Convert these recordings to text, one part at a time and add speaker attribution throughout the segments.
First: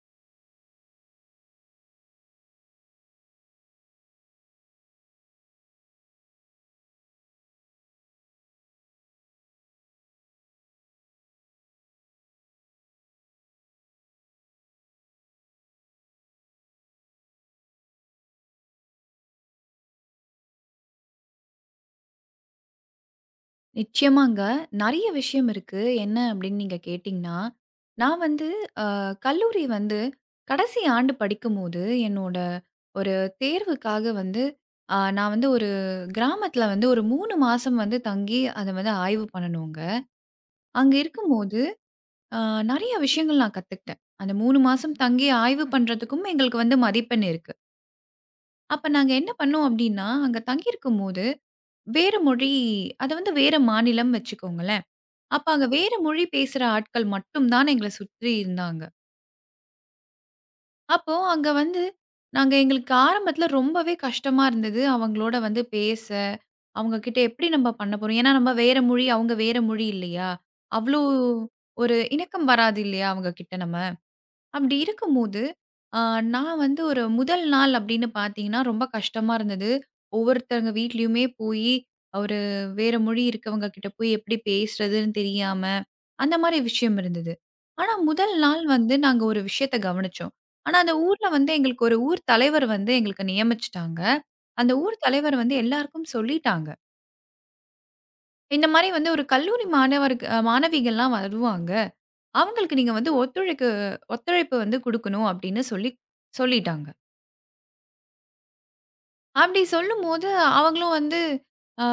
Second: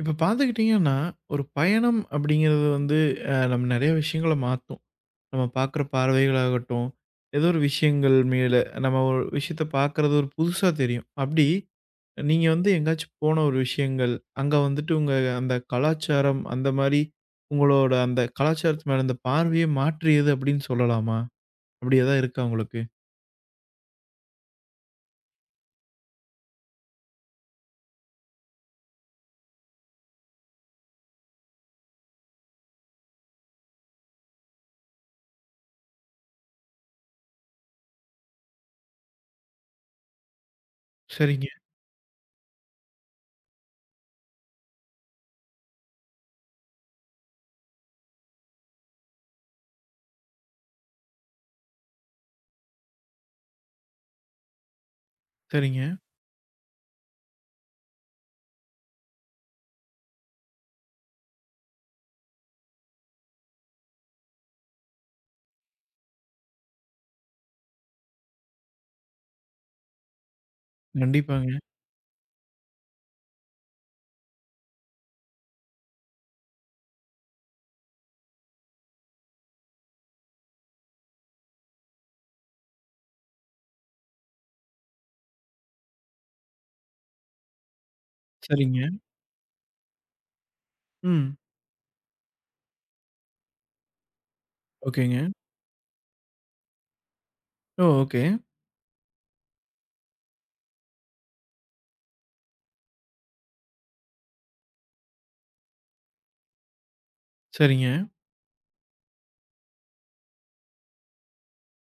Speaker 1: இப்ப பார்த்துக்கிட்டீங்கன்னா, ஒரு பயணம் அப்படிங்கிறது வந்து நம்ம நெறைய விஷயங்கள மாத்தும். நம்ம பார்க்குற பார்வைகளாகட்டும், ஏதோ ஒரு விஷயங்கள் மேல நம்ம ஒரு விஷயத்த பார்க்குறது ஒரு புதுசா தெரியும். அப்படி நீங்க வந்து எங்கேயாச்சும் போன ஒரு விஷயங்கள், அங்க வந்துட்டு உங்க அந்த கலாச்சாரம் அந்த மாரி உங்களோட அந்த கலாச்சாரத்து மேல அந்த பார்வையே மாற்றியது அப்படின்னு சொல்லலாமா? அப்படி ஏதாவது இருக்கா உங்களுக்கு?
Speaker 2: நிச்சயமாங்க. நெறைய விஷயம் இருக்கு. என்ன அப்படின்னு நீங்க கேட்டீங்கன்னா, நான் வந்து அ கல்லூரி வந்து கடைசி ஆண்டு படிக்கும்போது, என்னோட ஒரு தேர்வுக்காக வந்து நான் வந்து ஒரு கிராமத்தில வந்து ஒரு 3 மாசம் வந்து தங்கி அத வந்து ஆய்வு பண்ணணுங்க. அங்க
Speaker 1: சரிங்க,
Speaker 2: இருக்கும்போது அ நெறைய விஷயங்கள் நான் கத்துக்கிட்டேன். அந்த 3 மாசம் தங்கி ஆய்வு பண்றதுக்கும் எங்களுக்கு வந்து மதிப்பெண் இருக்கு. அப்ப நாங்க என்ன பண்ணோம் அப்படின்னா, அங்க தங்கியிருக்கும்போது வேற மொழி அது வந்து வேற மாநிலம் வச்சுக்கோங்களேன். அப்ப அங்க
Speaker 1: சரிங்க.
Speaker 2: வேற மொழி பேசுற ஆட்கள் மட்டும் தான் எங்கள சுற்றி இருந்தாங்க. அப்போ அங்க வந்து நாங்க எங்களுக்கு ஆரம்பத்துல ரொம்பவே கஷ்டமா இருந்தது. அவங்களோட வந்து பேச, அவங்க கிட்ட எப்படி நம்ம பண்ண போறோம்? ஏன்னா நம்ம வேற மொழி, அவங்க வேற மொழி இல்லையா? அவ்ளோ
Speaker 1: கண்டிப்பாங்க.
Speaker 2: ஒரு இணக்கம் வராது இல்லையா அவங்க கிட்ட நம்ம? அப்படி இருக்கும்போது, அ நான் வந்து ஒரு முதல் நாள் அப்படின்னு பார்த்தீங்கன்னா, ரொம்ப கஷ்டமா இருந்தது. ஒவ்வொருத்தவங்க வீட்லயுமே போயி, ஒரு வேற மொழி இருக்கவங்க கிட்ட போய் எப்படி பேசுறதுன்னு தெரியாம, அந்த மாரி விஷயம் இருந்தது. ஆனா, முதல் நாள்
Speaker 1: சரிங்க.
Speaker 2: வந்து நாங்க ஒரு விஷயத்த கவனிச்சோம். ஆனா, அந்த ஊர்ல
Speaker 1: ம்.
Speaker 2: வந்து எங்களுக்கு ஒரு ஊர் தலைவர் வந்து எங்களுக்கு நியமிச்சுட்டாங்க. அந்த ஊர்
Speaker 1: ஓகேங்க.
Speaker 2: தலைவர் வந்து எல்லாருக்கும் சொல்லிட்டாங்க.
Speaker 1: ஓ! ஓகே.
Speaker 2: இந்த மாரி வந்து ஒரு கல்லூரி மாணவருக்கு மாணவிகள்லாம் வருவாங்க. அவங்களுக்கு நீங்க வந்து ஒத்துழைப்பு வந்து குடுக்கணும் அப்படின்னு சொல்லி சொல்லிட்டாங்க.
Speaker 1: சரிங்க,
Speaker 2: அப்படி சொல்லும்போது அவங்களும் வந்து அ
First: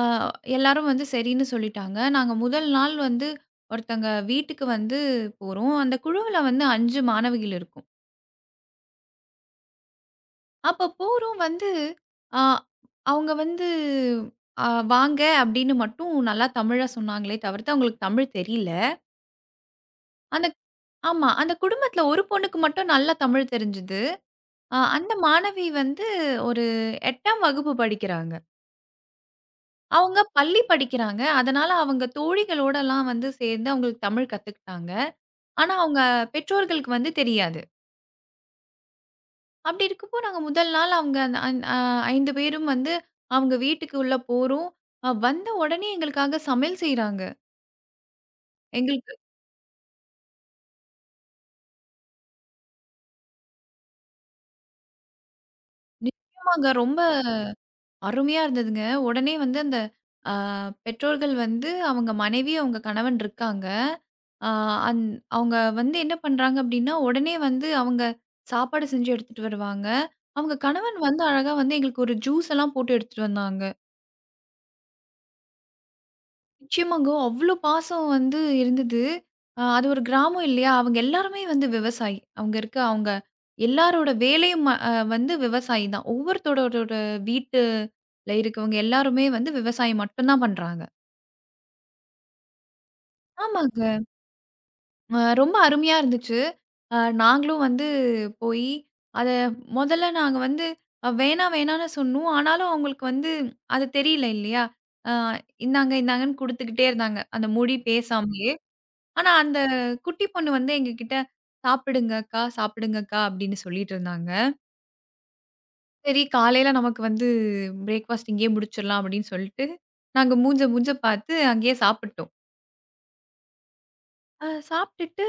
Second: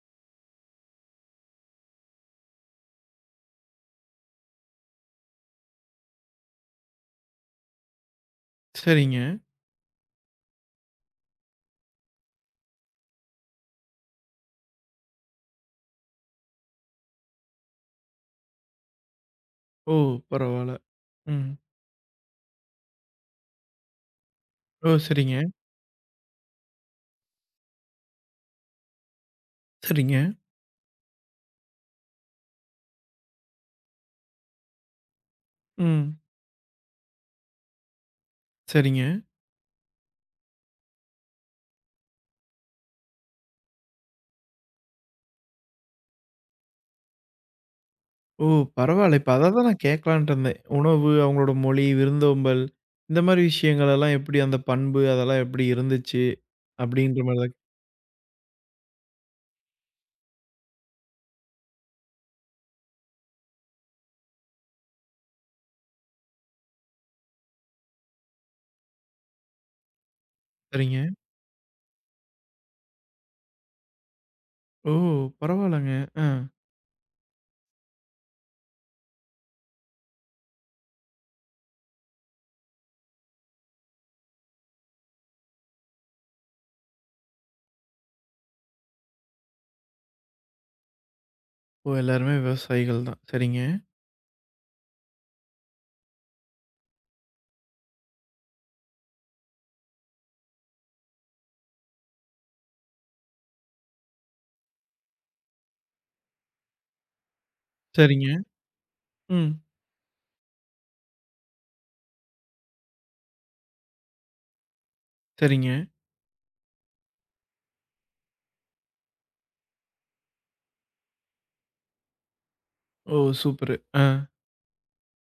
Speaker 2: எல்லாரும் வந்து சரின்னு சொல்லிட்டாங்க. நாங்க முதல் நாள் வந்து ஒருத்தங்க வீட்டுக்கு வந்து போறோம். அந்த குழுவுல வந்து 5 மாணவிகள் இருக்கும்.
Speaker 1: சரிங்க.
Speaker 2: அப்ப போறோம் வந்து அ அவங்க வந்து அ வாங்க அப்படின்னு மட்டும் நல்லா தமிழா சொன்னாங்களே தவிர்த்து, அவங்களுக்கு தமிழ் தெரியல.
Speaker 1: ஓ!
Speaker 2: அந்த
Speaker 1: பரவால்ல.
Speaker 2: ஆமா.
Speaker 1: ம்.
Speaker 2: அந்த குடும்பத்துல ஒரு பொண்ணுக்கு மட்டும் நல்லா தமிழ் தெரிஞ்சது.
Speaker 1: ஓ!
Speaker 2: அந்த
Speaker 1: சரிங்க,
Speaker 2: மாணவி வந்து ஒரு 8ஆம் வகுப்பு படிக்கிறாங்க. அவங்க
Speaker 1: சரிங்க.
Speaker 2: பள்ளி படிக்கிறாங்க. அதனால அவங்க தோழிகளோடலாம் வந்து சேர்ந்து அவங்களுக்கு தமிழ் கத்துக்கிட்டாங்க. ஆனா, அவங்க
Speaker 1: ம்.
Speaker 2: பெற்றோர்களுக்கு வந்து தெரியாது.
Speaker 1: சரிங்க.
Speaker 2: அப்படி இருக்கப்போ நாங்க முதல் நாள் அவங்க அந்த அந் அ 5 பேரும் வந்து அவங்க வீட்டுக்கு உள்ள போறோம். வந்த உடனே எங்களுக்காக சமையல் செய்றாங்க.
Speaker 1: ஓ!
Speaker 2: எங்களுக்கு
Speaker 1: பரவால்ல. இப்ப அத தான் நான் கேட்கலான்ட்டு இருந்தேன். உணவு, அவங்களோட மொழி, விருந்தோம்பல் இந்த மாரி விஷயங்கள் எல்லாம் எப்படி அந்த பண்பு அதெல்லாம் எப்படி இருந்துச்சு?
Speaker 2: நிச்சயமாங்க ரொம்ப
Speaker 1: அப்படின்ற மாரி தான்.
Speaker 2: அருமையா இருந்ததுங்க. உடனே வந்து அந்த அ பெற்றோர்கள் வந்து அவங்க மனைவி, அவங்க கணவன் இருக்காங்க. அ அந் அவங்க வந்து என்ன பண்றாங்க அப்டின்னா, உடனே வந்து அவங்க சாப்பாடு செஞ்சு எடுத்துட்டு வருவாங்க. அவங்க கணவன்
Speaker 1: சரிங்க.
Speaker 2: வந்து அழகா வந்து எங்களுக்கு ஒரு ஜூஸ் எல்லாம் போட்டு எடுத்துட்டு வந்தாங்க.
Speaker 1: ஓ! பரவால்லங்க. ஆ.
Speaker 2: நிச்சயமாங்க. அவ்ளோ பாசம் வந்து இருந்தது. அது ஒரு கிராமம் இல்லையா? அவங்க எல்லாருமே வந்து விவசாயி. அவங்க இருக்க அவங்க எல்லாரோட வேலையும் வந்து விவசாயி தான். ஒவ்வொருத்தரோட வீட்டுல இருக்கவங்க எல்லாருமே வந்து விவசாயம் மட்டும் தான் பண்றாங்க.
Speaker 1: ஓ! எல்லாருமே விவசாயிகள் தான். சரிங்க,
Speaker 2: ஆமாங்க. ரொம்ப அருமையா இருந்துச்சு. அ நாங்களும் வந்து போய் அத மொதல்ல நாங்க வந்து வேணா வேணான்னு சொன்னோம். ஆனாலும் அவங்களுக்கு வந்து அது தெரியல இல்லையா? அ இந்தாங்க இந்தாங்கன்னு குடுத்துக்கிட்டே இருந்தாங்க. அந்த மொழி
Speaker 1: சரிங்க.
Speaker 2: பேசாமயே. ஆனா, அந்த
Speaker 1: ம்.
Speaker 2: குட்டி பொண்ணு வந்து எங்ககிட்ட "சாப்பிடுங்க அக்கா, சாப்பிடுங்க அக்கா" அப்படின்னு சொல்லிட்டு இருந்தாங்க.
Speaker 1: சரிங்க.
Speaker 2: சரி காலையில நமக்கு வந்து பிரேக்ஃபாஸ்ட் இங்கேயே முடிச்சிடலாம் அப்படின்னு சொல்லிட்டு, நாங்க மூஞ்ச மூஞ்ச பார்த்து அங்கேயே சாப்பிட்டோம்.
Speaker 1: ஓ! சூப்பரு. ஆ.
Speaker 2: சாப்பிட்டுட்டு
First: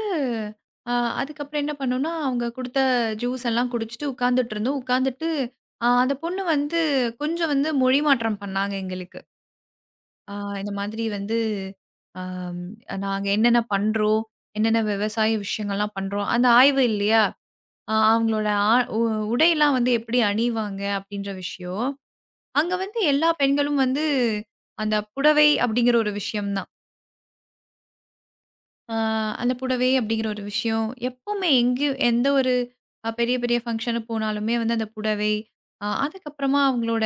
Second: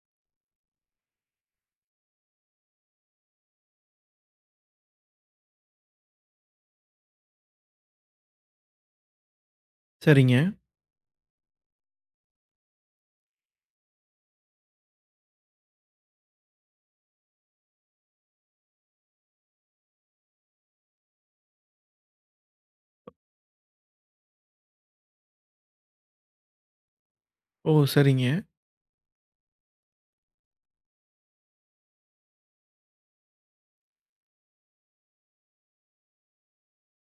Speaker 2: அ அதுக்கப்புறம் என்ன பண்ணோம்னா, அவங்க குடுத்த ஜூஸ் எல்லாம் குடிச்சுட்டு உட்கார்ந்துட்டு இருந்தோம். உட்கார்ந்துட்டு அந்த பொண்ணு வந்து கொஞ்சம் வந்து மொழி மாற்றம் பண்ணாங்க எங்களுக்கு. அ
Speaker 1: சரிங்க.
Speaker 2: இந்த மாதிரி வந்து அ நாங்க என்னென்ன பண்றோம், என்னென்ன விவசாய விஷயங்கள்லாம் பண்றோம், அந்த ஆய்வு இல்லையா? அவங்களோட ஆ உ உடையெல்லாம் வந்து எப்படி அணிவாங்க அப்படின்ற விஷயம். அங்க வந்து எல்லா பெண்களும் வந்து அந்த புடவை அப்படிங்கிற ஒரு விஷயம் தான்.
Speaker 1: ஓ! சரிங்க.
Speaker 2: அ அந்த புடவை அப்படிங்கிற ஒரு விஷயம் எப்பவுமே எங்கயும் எந்த ஒரு பெரிய பெரிய ஃபங்ஷனுக்கு போனாலுமே வந்து அந்த புடவை, அதுக்கப்புறமா அவங்களோட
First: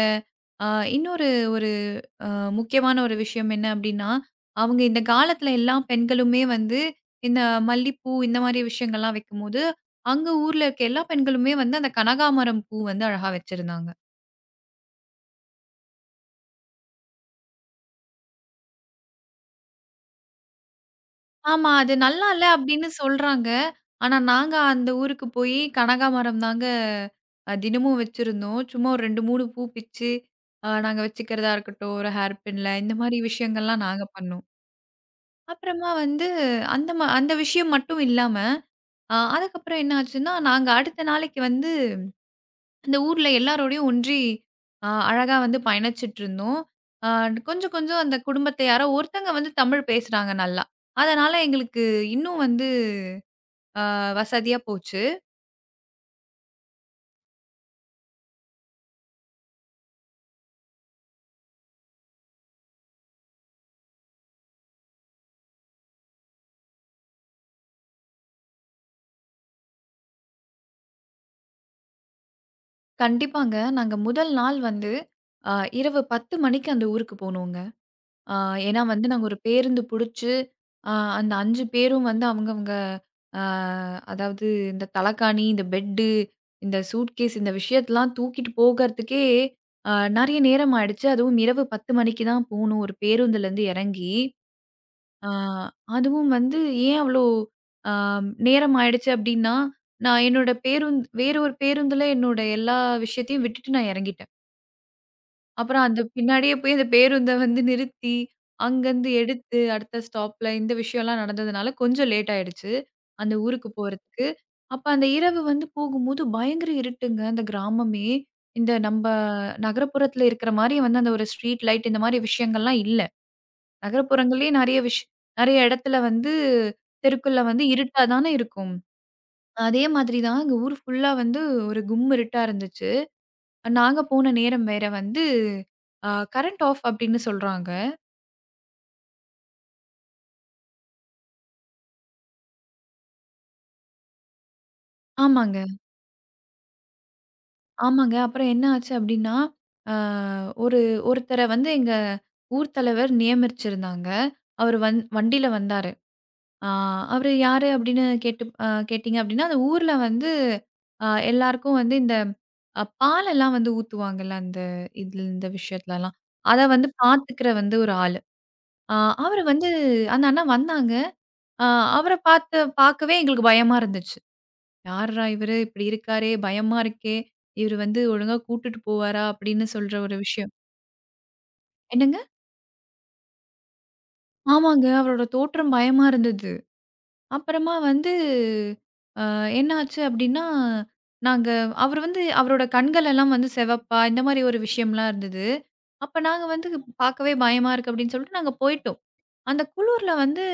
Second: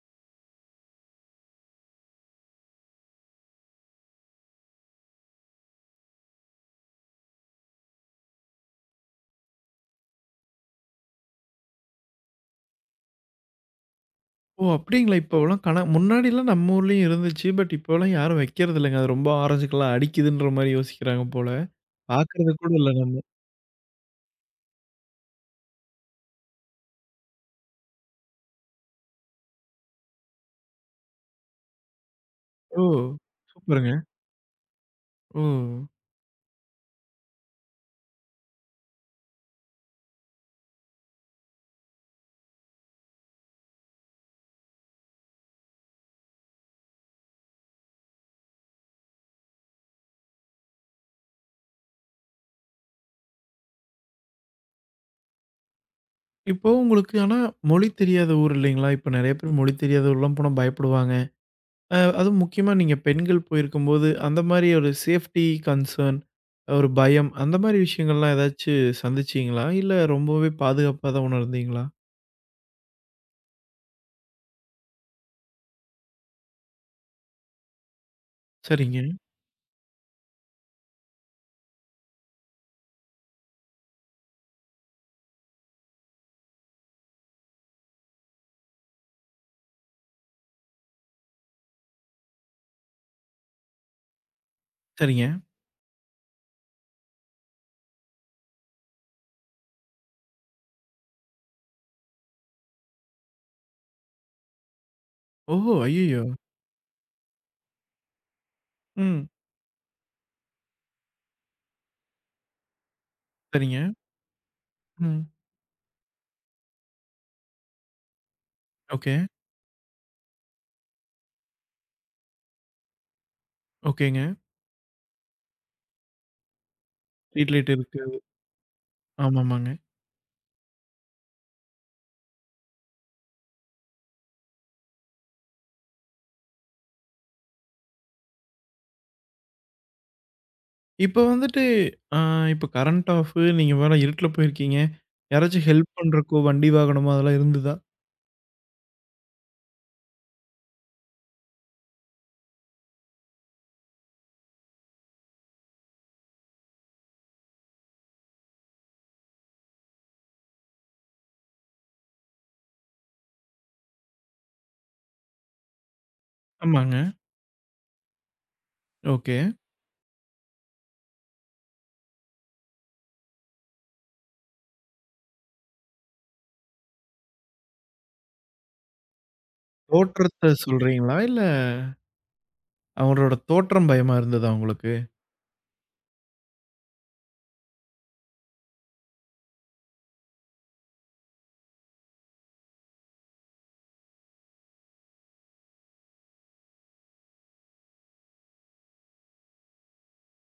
Speaker 2: அ இன்னொரு ஒரு அ முக்கியமான ஒரு விஷயம் என்ன அப்டின்னா, அவங்க இந்த காலத்துல எல்லா பெண்களுமே வந்து இந்த மல்லிப்பூ இந்த மாரி விஷயங்கள்லாம் வைக்கும்போது, அங்க ஊர்ல இருக்க எல்லா பெண்களுமே வந்து அந்த கனகாமரம் பூ வந்து அழகா வச்சிருந்தாங்க.
Speaker 1: ஓ! அப்டிங்களா? இப்போலாம் கண முன்னாடிலாம் நம்ம ஊர்லயும் இருந்துச்சு. பட் இப்போலாம் யாரும் வைக்கிறது இல்லங்க. அது ரொம்ப ஆரஞ்சுக்கெல்லாம் அடிக்குதுன்ற மாரி யோசிக்கிறாங்க போல.
Speaker 2: ஆமா. அது நல்லா இல்ல
Speaker 1: பார்க்கறது கூட
Speaker 2: அப்டின்னு
Speaker 1: இல்ல நம்ம.
Speaker 2: சொல்றாங்க. ஆனா நாங்க அந்த ஊருக்கு போய் கனகாமரம் தாங்க தினமும் வச்சிருந்தோம். சும்மா ஒரு 2, 3 பூ பிச்சு நாங்க வச்சுக்கிறதா இருக்கட்டும், ஒரு ஹேர் பின்ல
Speaker 1: ஓ!
Speaker 2: இந்த மாரி விஷயங்கள்லாம்
Speaker 1: சூப்பருங்க.
Speaker 2: நாங்க பண்ணோம்.
Speaker 1: ஓ!
Speaker 2: அப்புறமா வந்து அந்த விஷயம் மட்டும் இல்லாம அதுக்கப்புறம் என்ன ஆச்சுன்னா, நாங்க அடுத்த நாளைக்கு வந்து அந்த ஊர்ல எல்லாரோடையும் ஒன்றி அழகா வந்து பயணிச்சுட்டுருந்தோம். அ கொஞ்சம் கொஞ்சம் அந்த குடும்பத்த யாரோ ஒருத்தங்க வந்து தமிழ் பேசுறாங்க நல்லா. அதனால எங்களுக்கு இன்னும் வந்து வசதியா போச்சு.
Speaker 1: இப்போ உங்களுக்கு ஆனா மொழி தெரியாத ஊர் இல்லைங்களா? இப்ப நெறைய பேர் மொழி தெரியாத ஊர்லாம் போனா பயப்படுவாங்க. அதுவும் முக்கியமா நீங்க பெண்கள் போயிருக்கும்போது, அந்த மாரி ஒரு சேஃப்டி கன்சர்ன், ஒரு பயம் அந்த மாரி விஷயங்கள்லாம் ஏதாச்சு சந்திச்சீங்களா? இல்ல ரொம்பவே பாதுகாப்பா தான் உணர்ந்தீங்களா?
Speaker 2: கண்டிப்பாங்க. நாங்க முதல் நாள் வந்து அ இரவு 10 மணிக்கு அந்த ஊருக்கு போனோங்க. ஆ ஏன்னா
Speaker 1: சரிங்க,
Speaker 2: வந்து நாங்க ஒரு பேருந்து புடிச்சு, அ அந்த 5 பேரும் வந்து அவங்கவங்க அ அதாவது இந்த தலகாணி, இந்த பெட்டு, இந்த சூட்கேஸ் இந்த விஷயத்தலாம் தூக்கிட்டு போகறதுக்கே அ நெறைய நேரம் ஆயிடுச்சு. அதுவும் இரவு 10 மணிக்கு தான் போணும் ஒரு பேருந்துலருந்து எறங்கி.
Speaker 1: சரிங்க.
Speaker 2: ஆ அதுவும் வந்து ஏன் அவ்ளோ அ நேரம் ஆயிடுச்சு அப்டின்னா, நான் என்னோட வேற ஒரு பேருந்துல என்னோட எல்லா விஷயத்தையும் விட்டுட்டு நான் எறங்கிட்டேன்.
Speaker 1: ஓஹோ!
Speaker 2: அப்புறம் அந்த
Speaker 1: ஐய்யயோ!
Speaker 2: பின்னாடியே போய் அந்த பேருந்த வந்து நிறுத்தி, அங்கருந்து
Speaker 1: ம்.
Speaker 2: எடுத்து அடுத்த ஸ்டாப்ல இந்த விஷயம்லாம் நடந்ததுனால கொஞ்சம் லேட் ஆயிடுச்சு. அந்த ஊருக்கு
Speaker 1: சரிங்க.
Speaker 2: போறதுக்கு. அப்ப அந்த
Speaker 1: ம்.
Speaker 2: இரவு வந்து போகும்போது பயங்கர இருட்டுங்க அந்த கிராமமே. இந்த நம்ப
Speaker 1: ஓகே.
Speaker 2: நகரப்புறத்துல இருக்கிற மாரி வந்து அந்த ஒரு ஸ்ட்ரீட் லைட் இந்த மாரி விஷயங்கள்லாம் இல்ல.
Speaker 1: ஓகேங்க.
Speaker 2: நகரப்புறங்கள்லயே நெறைய விஷ் நெறைய இடத்துல வந்து தெருக்குள்ள
Speaker 1: ஸ்ட்ரீட்
Speaker 2: வந்து
Speaker 1: லைட் இருக்கு.
Speaker 2: இருட்டா தானே இருக்கும்.
Speaker 1: ஆமாமாங்க.
Speaker 2: அதே மாதிரி தான் எங்க ஊர் ஃபுல்லா வந்து ஒரு கும் இருட்டா இருந்துச்சு. நாங்க போன நேரம் வேற வந்து அ கரண்ட் ஆஃப் அப்படின்னு சொல்றாங்க.
Speaker 1: இப்ப வந்துட்டு அ இப்ப கரண்ட் ஆஃப் நீங்க வேற இருட்டுல போயிருக்கீங்க.
Speaker 2: ஆமாங்க,
Speaker 1: யாராச்சும் ஹெல்ப் பண்றக்கோ, வண்டி வாகனமோ அதெல்லாம் இருந்ததா?
Speaker 2: ஆமாங்க. அப்புறம் என்ன ஆச்சு அப்படின்னா, அ ஒரு ஒருத்தர வந்து எங்க ஊர் தலைவர் நியமிச்சிருந்தாங்க. அவரு வண்டியில வந்தாரு. அ அவரு யாரு அப்படின்னு கேட்டு அ கேட்டீங்க அப்படின்னா, அந்த ஊர்ல வந்து எல்லாருக்கும் வந்து இந்த பாலெல்லாம் வந்து ஊத்துவாங்கல்ல, அந்த இதுல இந்த விஷயத்துலலாம். அத வந்து
Speaker 1: ஆமாங்க.
Speaker 2: பார்த்துக்கிற வந்து ஒரு ஆளு. அ
Speaker 1: ஓகே.
Speaker 2: அவரு வந்து அந்த அண்ணா வந்தாங்க. ஆ அவர பார்த்து பார்க்கவே எங்களுக்கு பயமா இருந்துச்சு. யார்ரா இவரு இப்படி இருக்காரே! பயமா இருக்கே! இவரு வந்து ஒழுங்கா கூட்டுட்டு போவாரா? அப்படின்னு சொல்ற ஒரு
Speaker 1: தோற்றத்த
Speaker 2: விஷயம்.
Speaker 1: சொல்றீங்களா? இல்ல
Speaker 2: என்னங்க?
Speaker 1: அவங்களோட தோற்றம் பயமா இருந்ததா
Speaker 2: ஆமாங்க.
Speaker 1: உங்களுக்கு?
Speaker 2: அவரோட தோற்றம் பயமா இருந்தது. அப்புறமா வந்து என்ன ஆச்சு அப்படின்னா, நாங்க அவரு வந்து அவரோட கண்கள் எல்லாம் வந்து சிவப்பா இந்த மாரி ஒரு விஷயம்லாம் இருந்தது. அப்ப நாங்க வந்து பார்க்கவே பயமா இருக்கு அப்படின்னு சொல்லிட்டு நாங்க போயிட்டோம். அந்த குளூர்ல வந்து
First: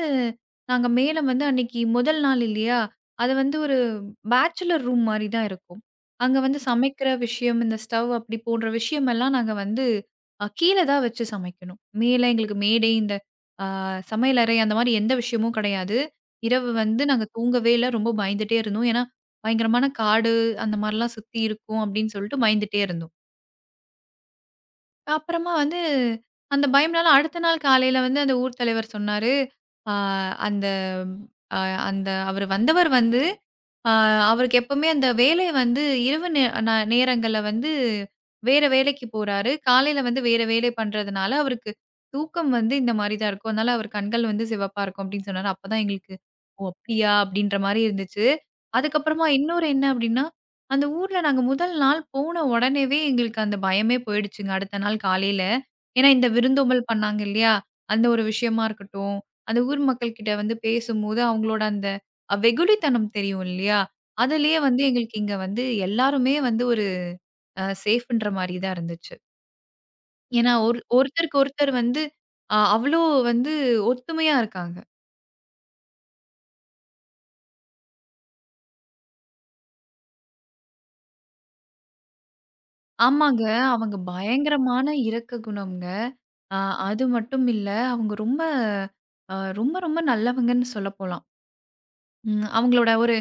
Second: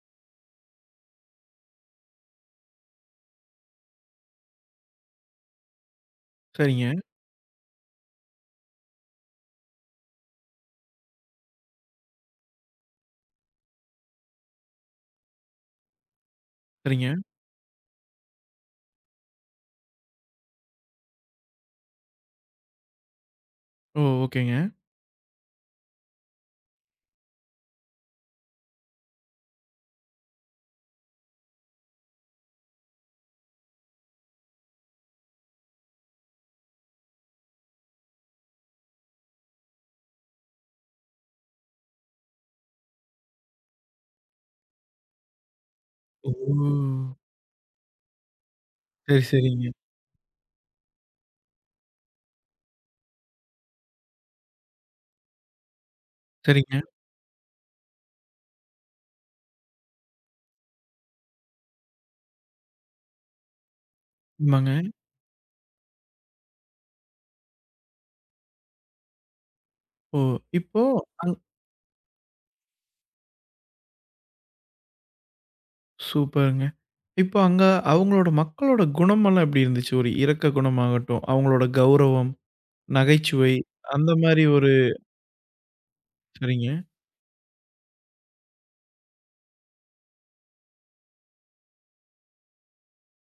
Speaker 2: நாங்க மேல வந்து அன்னைக்கு முதல் நாள் இல்லையா? அது வந்து ஒரு பேச்சுலர் ரூம் மாரி தான் இருக்கும். அங்க வந்து
Speaker 1: சரிங்க,
Speaker 2: சமைக்கிற விஷயம், இந்த ஸ்டவ் அப்படி போடுற விஷயம் எல்லாம் நாங்க வந்து கீழ தான் வச்சு சமைக்கணும். மேல எங்களுக்கு மேடை, இந்த அ சமையலறை அந்த மாரி எந்த விஷயமும் கிடையாது. இரவு வந்து
Speaker 1: சரிங்க.
Speaker 2: நாங்க தூங்கவே இல்ல. ரொம்ப பயந்துட்டே இருந்தோம். ஏன்னா, பயங்கரமான காடு அந்த மாரிலாம் சுத்தி இருக்கும் அப்படின்னு சொல்லிட்டு பயந்துட்டே இருந்தோம்.
Speaker 1: ஓ! ஓகேங்க.
Speaker 2: அப்புறமா வந்து அந்த பயம்னால அடுத்த நாள் காலையில வந்து அந்த ஊர் தலைவர் சொன்னாரு. ஆ அந்த அ அந்த வந்தவர் வந்து ஆ அவருக்கு எப்பவுமே அந்த வேலை வந்து இரவு நே நா நேரங்கள்ல வந்து வேற வேலைக்கு போறாரு. காலையில வந்து வேற வேலை பண்றதுனால, அவருக்கு தூக்கம் வந்து இந்த மாரி தான் இருக்கும். அதனால அவர் கண்கள் வந்து சிவப்பா இருக்கும் அப்படின்னு சொன்னாரு. அப்பதான் எங்களுக்கு,
Speaker 1: ஓ!
Speaker 2: "ஓ! அப்படியா?" அப்படின்ற மாரி இருந்துச்சு.
Speaker 1: சரி,
Speaker 2: அதுக்கப்புறமா இன்னொரு
Speaker 1: சரிங்க.
Speaker 2: என்ன அப்படின்னா, அந்த ஊர்ல நாங்க முதல் நாள் போன உடனேவே எங்களுக்கு அந்த பயமே போயிடுச்சுங்க. அடுத்த நாள் காலையில. ஏன்னா இந்த
Speaker 1: சரிங்க.
Speaker 2: விருந்தோம்பல் பண்ணாங்க இல்லையா? அந்த ஒரு விஷயமா இருக்கட்டும், அந்த ஊர் மக்கள்கிட்ட வந்து பேசும்போது அவங்களோட வெகுளித்தனம் தெரியும் இல்லையா? அதுலயே
Speaker 1: ஆமாங்க.
Speaker 2: வந்து எங்களுக்கு இங்க வந்து எல்லாருமே வந்து ஒரு சேஃப்ன்ற மாரி தான் இருந்துச்சு.
Speaker 1: ஓ!
Speaker 2: ஏன்னா
Speaker 1: இப்போ அங்
Speaker 2: ஒருத்தருக்கு ஒருத்தர் வந்து அவ்ளோ வந்து ஒத்துமையா இருக்காங்க.
Speaker 1: சூப்பருங்க. இப்போ அங்க அவங்களோட மக்களோட குணமெல்லாம் எப்படி இருந்துச்சு? ஒரு இரக்க குணமாகட்டும், அவங்களோட கௌரவம்.
Speaker 2: ஆமாங்க.
Speaker 1: நகைச்சுவை
Speaker 2: அவங்க
Speaker 1: அந்த மாரி ஒரு
Speaker 2: பயங்கரமான இரக்க குணம்ங்க. அ
Speaker 1: சரிங்க.
Speaker 2: அது மட்டும் இல்ல, அவங்க அ ரொம்ப ரொம்ப நல்லவங்கன்னு சொல்லப்போலாம். அவங்களோட ஒரு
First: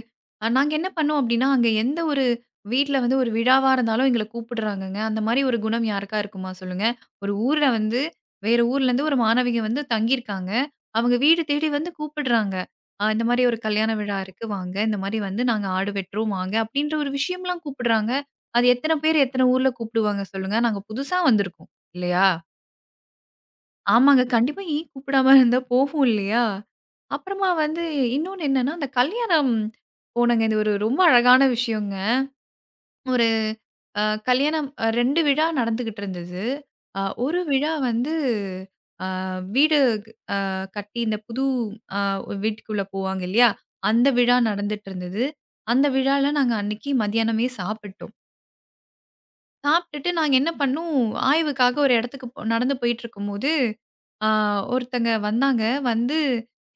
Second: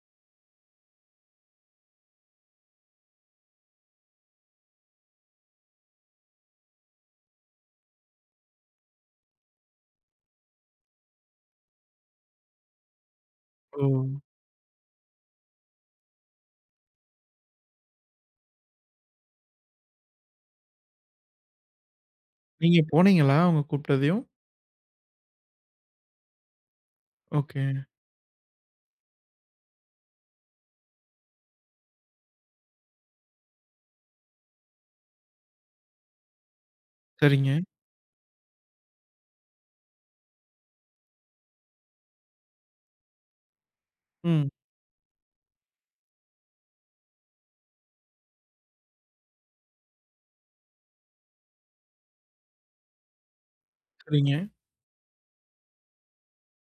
Speaker 2: நாங்க என்ன பண்ணோம் அப்டின்னா, அங்க எந்த ஒரு வீட்ல வந்து ஒரு விழாவா இருந்தாலும் எங்கள கூப்பிடுறாங்கங்க. அந்த மாரி ஒரு குணம் யாருக்கா இருக்குமா சொல்லுங்க? ஒரு ஊர்ல வந்து வேற ஊர்லேருந்து ஒரு மாணவிக வந்து தங்கியிருக்காங்க. அவங்க வீடு தேடி வந்து கூப்பிடுறாங்க. இந்த மாரி ஒரு
Speaker 1: ஓ!
Speaker 2: கல்யாண விழா இருக்கு வாங்க. இந்த மாரி வந்து நாங்க ஆடு வெட்டுறோம் வாங்க. அப்டின்ற ஒரு விஷயம்லாம் கூப்பிடுறாங்க. அது எத்தன பேர் எத்தன ஊர்ல கூப்பிடுவாங்க சொல்லுங்க? நாங்க புதுசா வந்திருக்கோம். இல்லையா?
Speaker 1: நீங்க போனீங்களா? அவங்க கூப்பிட்டதையும்?
Speaker 2: ஆமாங்க. கண்டிப்பா ஏன் கூப்பிடாம இருந்தா போகும் இல்லையா? அப்புறமா
Speaker 1: ஓகே.
Speaker 2: வந்து இன்னொன்னு என்னன்னா, அந்த கல்யாணம் போனங்க. இது ஒரு ரொம்ப அழகான விஷயங்க. ஒரு அ கல்யாணம் 2 விழா நடந்துகிட்டு இருந்தது. ஒரு
Speaker 1: சரிங்க.
Speaker 2: விழா வந்து அ வீடு கட்டி இந்த புது அ வீட்டுக்குள்ள போவாங்க இல்லையா? அந்த விழா
Speaker 1: ம்.
Speaker 2: நடந்துட்டு இருந்தது. அந்த விழால நாங்க அன்னைக்கு மதியானமே சாப்பிட்டோம். சாப்பிட்டுட்டு நாங்க என்ன பண்ணோம், ஆய்வுக்காக ஒரு இடத்துக்கு போ நடந்து போயிட்டுருக்கும்போது ஆ
Speaker 1: சரிங்க.
Speaker 2: ஒருத்தங்க வந்தாங்க. வந்து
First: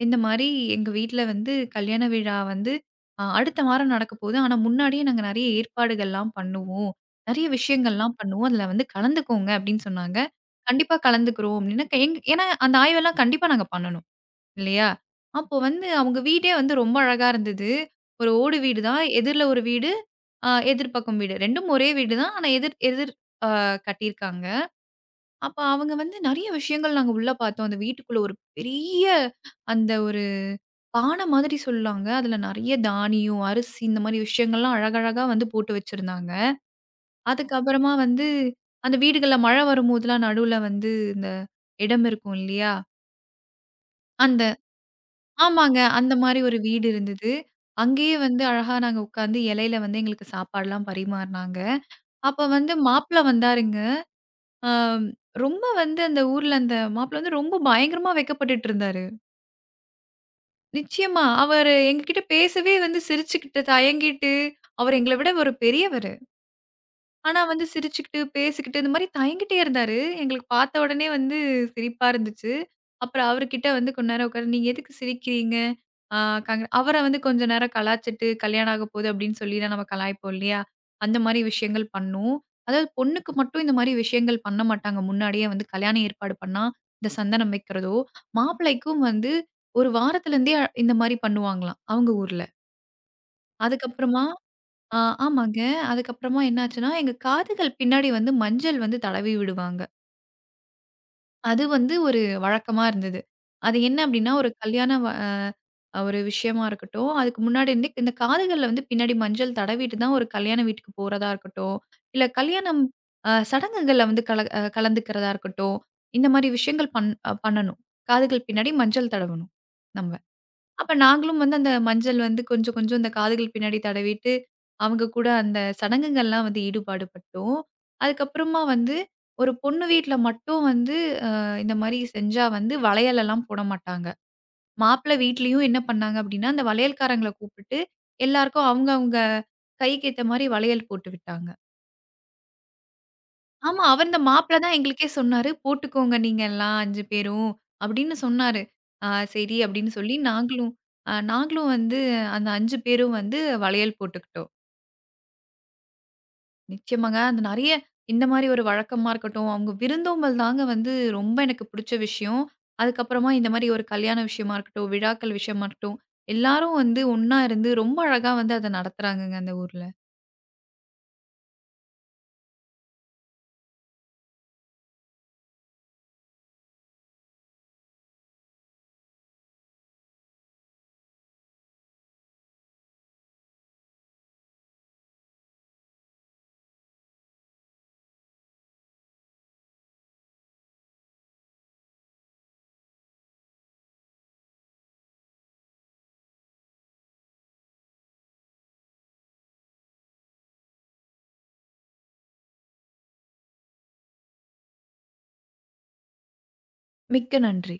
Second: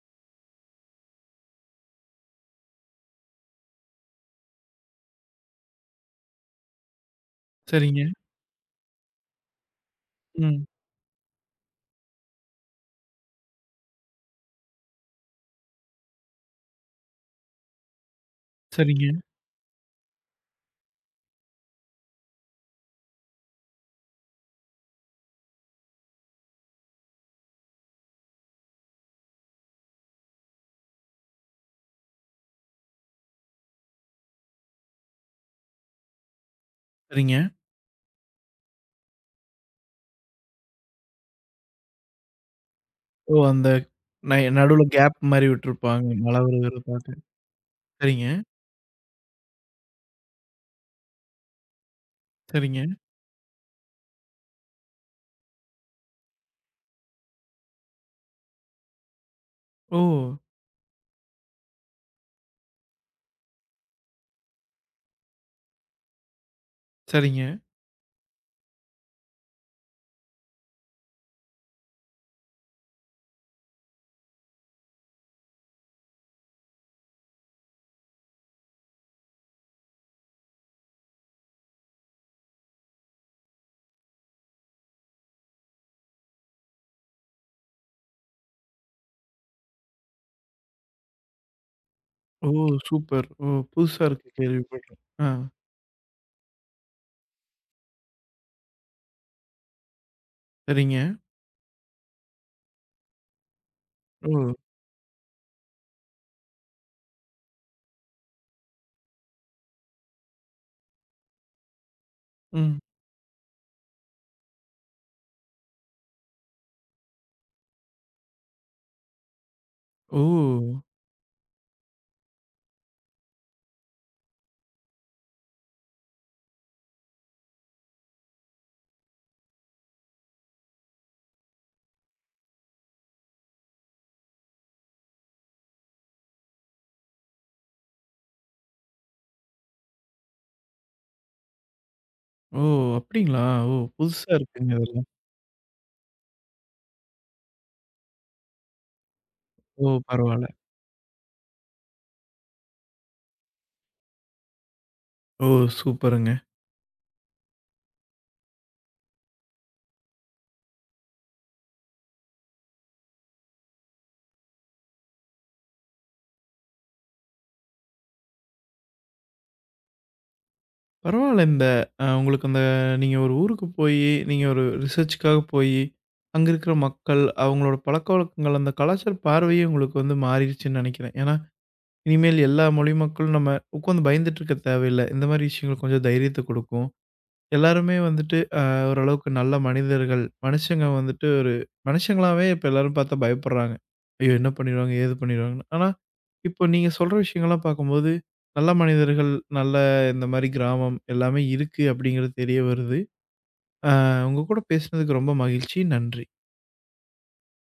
Speaker 2: இந்த மாரி எங்க வீட்ல வந்து கல்யாண விழா வந்து அடுத்த வாரம் நடக்கப்போகுது. ஆனா, முன்னாடியே நாங்க நெறைய ஏற்பாடுகள்லாம் பண்ணுவோம். நெறைய
Speaker 1: சரிங்க.
Speaker 2: விஷயங்கள்லாம் பண்ணுவோம். அதில வந்து கலந்துக்கோங்க அப்டின்னு சொன்னாங்க.
Speaker 1: ம்.
Speaker 2: கண்டிப்பா கலந்துக்கிறோம் அப்டின்னா, ஏன்னா அந்த ஆய்வெல்லாம் கண்டிப்பா நாங்க பண்ணணும் இல்லையா? அப்போ வந்து அவங்க வீடே வந்து ரொம்ப அழகா இருந்தது. ஒரு ஓடு வீடு தான்.
Speaker 1: சரிங்க.
Speaker 2: எதிர்ல ஒரு வீடு, எதிர் பக்கம் வீடு. 2ம் ஒரே வீடு தான். ஆனா எதிர் எதிர் அ கட்டியிருக்காங்க. அப்ப அவங்க வந்து நெறைய விஷயங்கள் நாங்க உள்ள பார்த்தோம். அந்த வீட்டுக்குள்ள ஒரு பெரிய ஒரு பான மாதிரி சொல்லாங்க. அதுல நெறைய தானியம், அரிசி இந்த மாரி விஷயங்கள்லாம் அழகழகா வந்து போட்டு வச்சிருந்தாங்க.
Speaker 1: சரிங்க.
Speaker 2: அதுக்கப்புறமா வந்து அந்த வீடுகள்ல மழை வரும்போதெல்லாம் நடுவுல வந்து இந்த இடம் இருக்கும் இல்லையா?
Speaker 1: ஓ! அந்த
Speaker 2: அந்த
Speaker 1: நடுவுல கேப் மாரி
Speaker 2: ஆமாங்க.
Speaker 1: விட்டுருப்பாங்க.
Speaker 2: அந்த
Speaker 1: மழை
Speaker 2: மாரி ஒரு வீடு
Speaker 1: விழுகுறதுக்காக.
Speaker 2: இருந்தது. அங்கேயே
Speaker 1: சரிங்க.
Speaker 2: வந்து அழகா நாங்க உட்காந்து இலையில வந்து எங்களுக்கு சாப்பாடுலாம் பரிமாறுனாங்க. அப்ப வந்து
Speaker 1: சரிங்க.
Speaker 2: மாப்பிள வந்தாருங்க. அ ரொம்ப வந்து அந்த ஊர்ல அந்த மாப்பிள வந்து ரொம்ப பயங்கரமா வெட்கப்பட்டுட்டு இருந்தாரு.
Speaker 1: ஓ!
Speaker 2: நிச்சயமா. அவரு எங்ககிட்ட பேசவே வந்து சிரிச்சுக்கிட்டு, தயங்கிட்டு, அவர் எங்கள விட ஒரு பெரியவர். ஆனா
Speaker 1: சரிங்க.
Speaker 2: வந்து சிரிச்சுக்கிட்டு, பேசிக்கிட்டு இந்த மாரி தயங்கிட்டே இருந்தாரு. எங்களுக்கு பார்த்த உடனே வந்து சிரிப்பா இருந்துச்சு. அப்புறம் அவருகிட்ட வந்து கொஞ்ச நேரம் உட்காந்து, "நீங்க எதுக்கு சிரிக்கிறீங்க?" ஆ கங் அவர வந்து கொஞ்ச நேரம் கலாய்ச்சிட்டு, "கல்யாணம் ஆக போகுது" அப்படின்னு சொல்லிலாம் நம்ம கலாய்ப்போம் இல்லையா? அந்த மாரி விஷயங்கள் பண்ணோம். அதாவது பொண்ணுக்கு மட்டும் இந்த மாரி விஷயங்கள் பண்ண மாட்டாங்க. முன்னாடியே வந்து கல்யாணம் ஏற்பாடு பண்ணா, இந்த சந்தனம் வைக்கிறதோ, மாப்பிள்ளைக்கும் வந்து 1 வாரத்துலேருந்தே இந்த மாரி பண்ணுவாங்களாம், அவங்க ஊர்ல.
Speaker 1: ஓ! சூப்பர். ஓ! புதுசா
Speaker 2: அதுக்கப்புறமா
Speaker 1: இருக்கு கேள்விப்பட்றேன். ஆ.
Speaker 2: ஆமாங்க. அதுக்கப்புறமா என்னாச்சுன்னா, எங்க காதுகள் பின்னாடி வந்து மஞ்சள் வந்து தடவி விடுவாங்க.
Speaker 1: சரிங்க.
Speaker 2: அது வந்து ஒரு வழக்கமா இருந்தது. அது என்ன
Speaker 1: ஓ!
Speaker 2: அப்டின்னா, ஒரு கல்யாண வ அ ஒரு விஷயமா இருக்கட்டும், அதுக்கு முன்னாடி இருந்தே இந்த காதுகள்ல வந்து பின்னாடி மஞ்சள் தடவிட்டு தான் ஒரு கல்யாண வீட்டுக்கு போறதா இருக்கட்டும், இல்ல
Speaker 1: ம்.
Speaker 2: கல்யாணம் சடங்குகள்ல வந்து கல அ கலந்துக்கிறதா இருக்கட்டும், இந்த மாரி விஷயங்கள் பண்ணணும். காதுகள் பின்னாடி மஞ்சள் தடவணும், நம்ம.
Speaker 1: ஓ!
Speaker 2: அப்ப நாங்களும் வந்து அந்த மஞ்சள் வந்து கொஞ்சம், கொஞ்சம் அந்த காதுகள் பின்னாடி தடவிட்டு, அவங்க கூட அந்த சடங்குகள்லாம் வந்து ஈடுபாடு பட்டோம். அதுக்கப்புறமா வந்து ஒரு பொண்ணு வீட்ல மட்டும் வந்து அ இந்த மாரி செஞ்சா வந்து வளையலெல்லாம் போட மாட்டாங்க. மாப்பிள்ளை வீட்லயும் என்ன பண்ணாங்க அப்டின்னா, அந்த வளையல்காரங்கள கூப்பிட்டு எல்லாருக்கும் அவங்க அவங்க கைக்கு ஏத்த மாரி வளையல் போட்டு விட்டாங்க.
Speaker 1: ஓ! அப்படிங்களா? ஓ!
Speaker 2: ஆமா. அவர் இந்த
Speaker 1: புதுசா
Speaker 2: மாப்பிள
Speaker 1: இருக்குங்க
Speaker 2: தான்
Speaker 1: இதெல்லாம்.
Speaker 2: எங்களுக்கே சொன்னாரு. "போட்டுக்கோங்க நீங்க எல்லாம் 5 பேரும்" அப்படின்னு சொன்னாரு. ஆ சரி
Speaker 1: ஓ!
Speaker 2: அப்படின்னு சொல்லி
Speaker 1: பரவால்ல.
Speaker 2: நாங்களும் நாங்களும் வந்து அந்த 5 பேரும் வந்து வளையல் போட்டுக்கிட்டோம்.
Speaker 1: ஓ! சூப்பருங்க.
Speaker 2: நிச்சயமாங்க. அந்த நெறைய இந்த மாரி ஒரு வழக்கமா இருக்கட்டும், அவங்க விருந்தோம்பல் தாங்க வந்து ரொம்ப எனக்கு பிடிச்ச விஷயம். அதுக்கப்புறமா இந்த மாரி ஒரு கல்யாண விஷயமா இருக்கட்டும், விழாக்கள் விஷயமா இருக்கட்டும், எல்லாரும் வந்து ஒண்ணா இருந்து ரொம்ப அழகா வந்து அத நடத்துறாங்கங்க அந்த ஊர்ல.
Speaker 1: பரவால்ல. இந்த உங்களுக்கு அந்த நீங்க ஒரு ஊருக்கு போயி, நீங்க ஒரு ரிசர்ச்‌க்காக போயி, அங்க இருக்கிற மக்கள், அவங்களோட பழக்கவழக்கங்கள், அந்த கலாச்சார பார்வையே உங்களுக்கு வந்து மாறிருச்சுன்னு நெனைக்கிறேன். ஏன்னா, இனிமேல் எல்லா மொழி மக்களும் நம்ம உட்காந்து பயந்துட்டு இருக்க தேவையில்ல. இந்த மாரி விஷயங்கள் கொஞ்சம் தைரியத்த குடுக்கும். எல்லாருமே வந்துட்டு ஓரளவுக்கு நல்ல மனிதர்கள். மனுஷங்க வந்துட்டு ஒரு மனுஷங்களாவே இப்ப எல்லாரும் பார்த்தா பயப்படுறாங்க. ஐயோ! என்ன பண்ணிருவாங்க? ஏது பண்ணிருவாங்கன்னு. ஆனா, இப்போ நீங்க சொல்ற விஷயங்கள்லாம் பார்க்கும்போது, நல்ல மனிதர்கள், நல்ல இந்த மாரி கிராமம் எல்லாமே இருக்கு அப்படிங்கிறது தெரிய வருது. அ உங்க கூட பேசினதுக்கு ரொம்ப மகிழ்ச்சி. நன்றி.
Speaker 2: மிக்க நன்றி.